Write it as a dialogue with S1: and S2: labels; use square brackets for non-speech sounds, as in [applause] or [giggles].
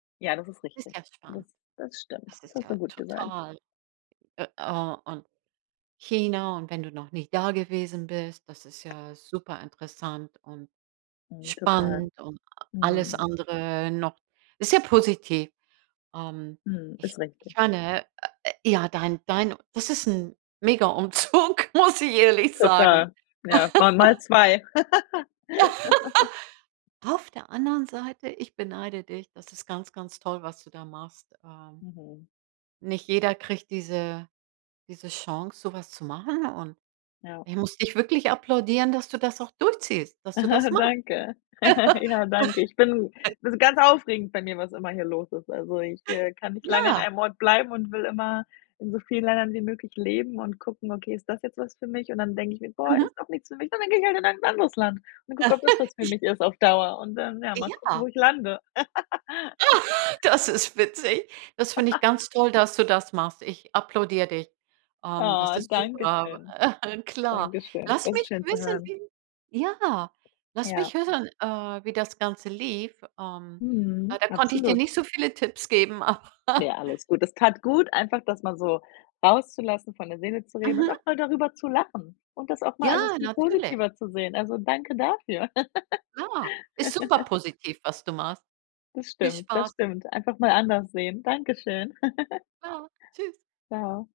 S1: Ja, das ist
S2: Ist
S1: richtig.
S2: ja
S1: Das
S2: spannend.
S1: das stimmt,
S2: Das
S1: das
S2: ist
S1: hast du
S2: ja
S1: gut gesagt.
S2: total äh, oh, und China und wenn du noch nicht da gewesen bist, das ist ja superinteressant und
S1: Mhm, total.
S2: spannend und alles
S1: Mhm.
S2: andere noch ist ja positiv. Ähm,
S1: Mhm,
S2: ich
S1: ist richtig.
S2: ich meine äh, ja dein dein das ist 'n mega Umzug, muss ich ehrlich sagen.
S1: Total. Ja, ma mal
S2: [laughs]
S1: 2. [laughs]
S2: [laughs] Auf der anderen Seite, ich beneide dich. Das ist ganz, ganz toll, was du da machst. Ähm,
S1: Mhm.
S2: nicht jeder kriegt diese diese Chance, so was zu machen und
S1: Ja.
S2: ich muss dich wirklich applaudieren, dass du das auch durchziehst, dass du das
S1: [chuckles]
S2: machst.
S1: Danke. [giggles] Ja, danke. Ich bin
S2: [laughs]
S1: ist ganz aufregend bei mir, was immer hier los ist, also ich, äh, kann nicht lange an
S2: Ja.
S1: einem Ort bleiben und will immer in so vielen Ländern wie möglich leben und gucken: „Okay, ist das jetzt was für mich?“ Und dann denke ich mir: „Boah,
S2: Mhm.
S1: ist doch nichts für mich“ und dann gehe ich halt in ein anderes Land und gucke ob das was
S2: [giggles]
S1: für
S2: Ich
S1: mich ist auf Dauer und dann, ja, mal gucken
S2: Ja.
S1: wo ich lande.
S2: Ah,
S1: [laughs]
S2: das ist witzig. Das finde ich
S1: [laughs]
S2: ganz toll, dass du das machst. Ich applaudiere dich. Ähm, das
S1: Oh,
S2: ist
S1: danke
S2: super,
S1: schön.
S2: [chuckles] klar.
S1: Dankeschön.
S2: Lass
S1: Das ist
S2: mich
S1: schön zu
S2: wissen,
S1: hören.
S2: wie ja, lass
S1: Ja.
S2: mich hören, äh, wie das Ganze lief, ähm, ja
S1: Mhm,
S2: da konnte ich dir
S1: absolut.
S2: nicht so viele Tipps geben, aber
S1: Ja, alles gut. Es tat gut, einfach das mal so rauszulassen, von der Seele zu reden und auch
S2: Mhm.
S1: mal darüber zu lachen und das auch mal
S2: Ja,
S1: alles viel
S2: natürlich.
S1: positiver zu sehen, also, danke dafür.
S2: Ja, ist
S1: [giggles]
S2: superpositiv, was du machst.
S1: Das
S2: Viel
S1: stimmt, das
S2: Spaß.
S1: stimmt, einfach mal anders sehen, danke schön. [giggles]
S2: Ja, tschüss.
S1: Tschau.